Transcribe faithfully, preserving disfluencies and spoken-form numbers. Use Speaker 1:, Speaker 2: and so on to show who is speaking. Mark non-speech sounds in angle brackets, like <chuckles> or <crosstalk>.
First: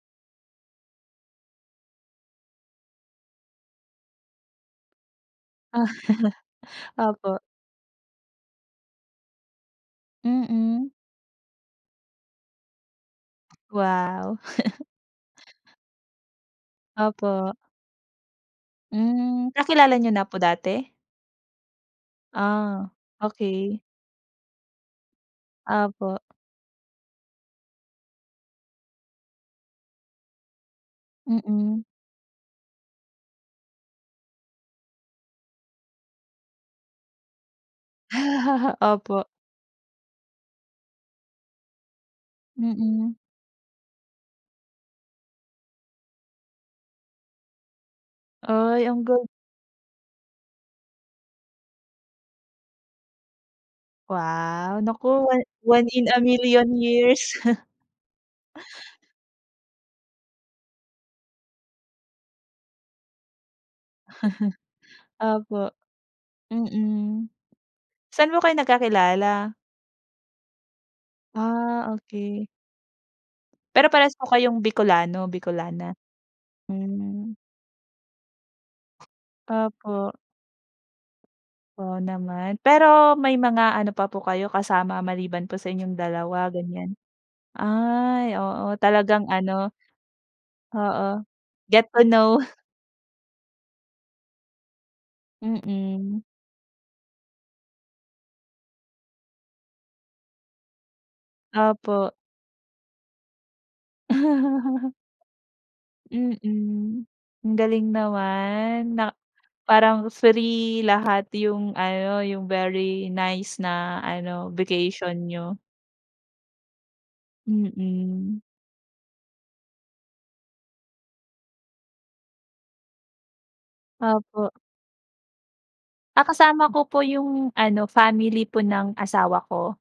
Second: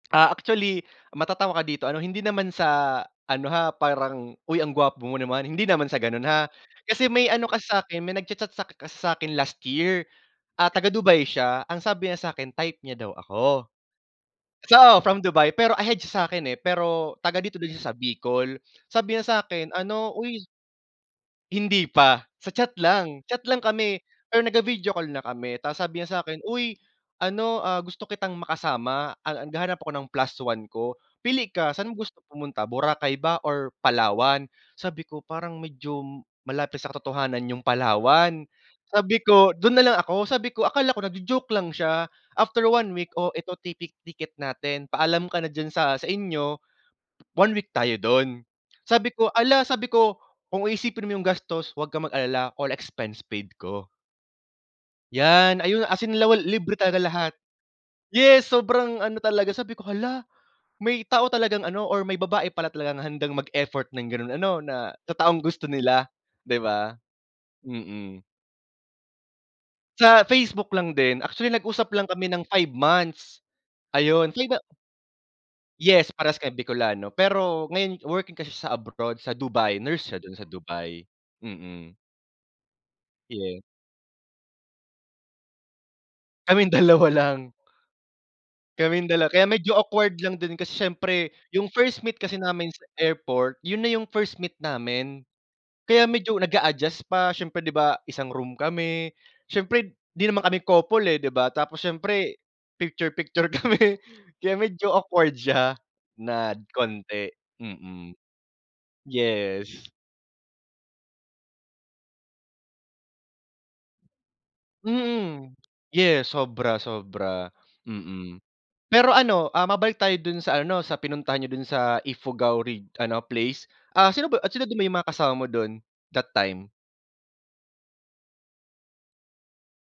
Speaker 1: Ah, actually, matatawa ka dito, ano, hindi naman sa ano ha, parang, "Uy, ang gwapo mo naman." hindi naman
Speaker 2: Ah,
Speaker 1: sa ganun ha. Kasi may
Speaker 2: opo.
Speaker 1: ano kasi sakin, may nagcha-chat sak kasi sakin last year. Ah,
Speaker 2: Mm.
Speaker 1: taga-Dubai siya, ang sabi niya sakin, type nya daw ako.
Speaker 2: Wow. <chuckles>
Speaker 1: So, from Dubai, pero ahead siya sakin, eh, pero
Speaker 2: Opo.
Speaker 1: taga-dito din siya sa Bicol. Sabi niya
Speaker 2: Hmm,
Speaker 1: sakin,
Speaker 2: kakilala niyo
Speaker 1: ano,
Speaker 2: na po
Speaker 1: "Uy"
Speaker 2: dati?
Speaker 1: Hindi pa, sa chat
Speaker 2: Ah,
Speaker 1: lang, chat lang
Speaker 2: okey.
Speaker 1: kami, pero nag-vi-video call na kami, tapos sabi
Speaker 2: Opo.
Speaker 1: niya sakin, "Uy, ano, ah, gusto kitang makasama, ah, naghahanap ako ng plus one ko. Pili ka,
Speaker 2: Mm.
Speaker 1: sa'n mo gusto pumunta, Boracay ba or Palawan?" Sabi ko, "Parang medyo malapit sa katotohanan yung Palawan,"
Speaker 2: <chuckles>
Speaker 1: sabi
Speaker 2: Opo.
Speaker 1: ko, "dun nalang ako." Sabi ko, akala ko nagjo-joke lang siya, after one week,
Speaker 2: Mm.
Speaker 1: "Oh, eto ti tick ticket natin. Paalam ka na diyan sa sa inyo, one week tayo dun."
Speaker 2: Ay, ang
Speaker 1: Sabi
Speaker 2: ga
Speaker 1: ko, "Ala!" sabi ko, "Kung iisipin mo yung gastos, wag kang mag-alala. All expense paid ko."
Speaker 2: Wow, naku, one
Speaker 1: Yan, ayun
Speaker 2: one
Speaker 1: as
Speaker 2: in
Speaker 1: in
Speaker 2: a
Speaker 1: lawal
Speaker 2: million
Speaker 1: libre talaga lahat.
Speaker 2: years. <chuckles>
Speaker 1: Yes, sobrang ano talaga, sabi ko, "Hala!" may tao talagang ano, or may babae pala talagang handang mag-effort ng ganun ano, na
Speaker 2: <chuckles>
Speaker 1: sa taong gusto
Speaker 2: Opo.
Speaker 1: nila, di ba?
Speaker 2: Mm.
Speaker 1: Mm.
Speaker 2: Sa'n po kayo nagkakilala?
Speaker 1: Sa Facebook lang din, actually
Speaker 2: Ah,
Speaker 1: nag-usap lang kami ng
Speaker 2: okey.
Speaker 1: five months,
Speaker 2: Pero parehas ko
Speaker 1: ayon. Sa 'yo ba
Speaker 2: kayong Bicolano, Bicolana?
Speaker 1: Yes, parehas kami Bicolano,
Speaker 2: Hmm.
Speaker 1: pero ngayon working kasi sya sa abroad, sa Dubai. Nurse
Speaker 2: Opo.
Speaker 1: siya dun sa Dubai, mm.
Speaker 2: Wow naman. Pero may
Speaker 1: Yeah.
Speaker 2: mga ano pa po kayo kasama, maliban po sa inyong dalawa,
Speaker 1: Kaming
Speaker 2: ganyan?
Speaker 1: dalawa lang.
Speaker 2: Ay, oo,
Speaker 1: Kaming dala
Speaker 2: talagang
Speaker 1: kaya
Speaker 2: ano
Speaker 1: medyo awkward lang din, kasi
Speaker 2: oo.
Speaker 1: syempre yung
Speaker 2: Get
Speaker 1: first
Speaker 2: to
Speaker 1: meet kasi
Speaker 2: know.
Speaker 1: namin sa airport, yun na yung first meet namin. Kaya
Speaker 2: Mm.
Speaker 1: medyo nag-a-adjust pa, syempre, di ba, isang room kami. Syempre, di naman kami couple, eh, di ba, tapos
Speaker 2: Opo.
Speaker 1: syempre, picture-picture kami, kaya medyo awkward siya
Speaker 2: <chuckles>
Speaker 1: nad
Speaker 2: Mm.
Speaker 1: kaunti,
Speaker 2: Ang galing
Speaker 1: mm.
Speaker 2: naman, na
Speaker 1: Yes.
Speaker 2: parang free lahat yung ano, yung very nice na ano, vacation
Speaker 1: Mm.
Speaker 2: nyo.
Speaker 1: Yes, sobra, sobra, mm.
Speaker 2: Mm.
Speaker 1: Pero ano, ah, mabalik tayo dun sa ano, sa pinuntahan niyo dun sa Ifugao Reg ano place. Ah, sino ba yu ah,
Speaker 2: Opo.
Speaker 1: sino ba yung mga kasama mo dun,
Speaker 2: Ah,
Speaker 1: that
Speaker 2: kasama
Speaker 1: time?
Speaker 2: ko po yung ano, family po ng asawa ko.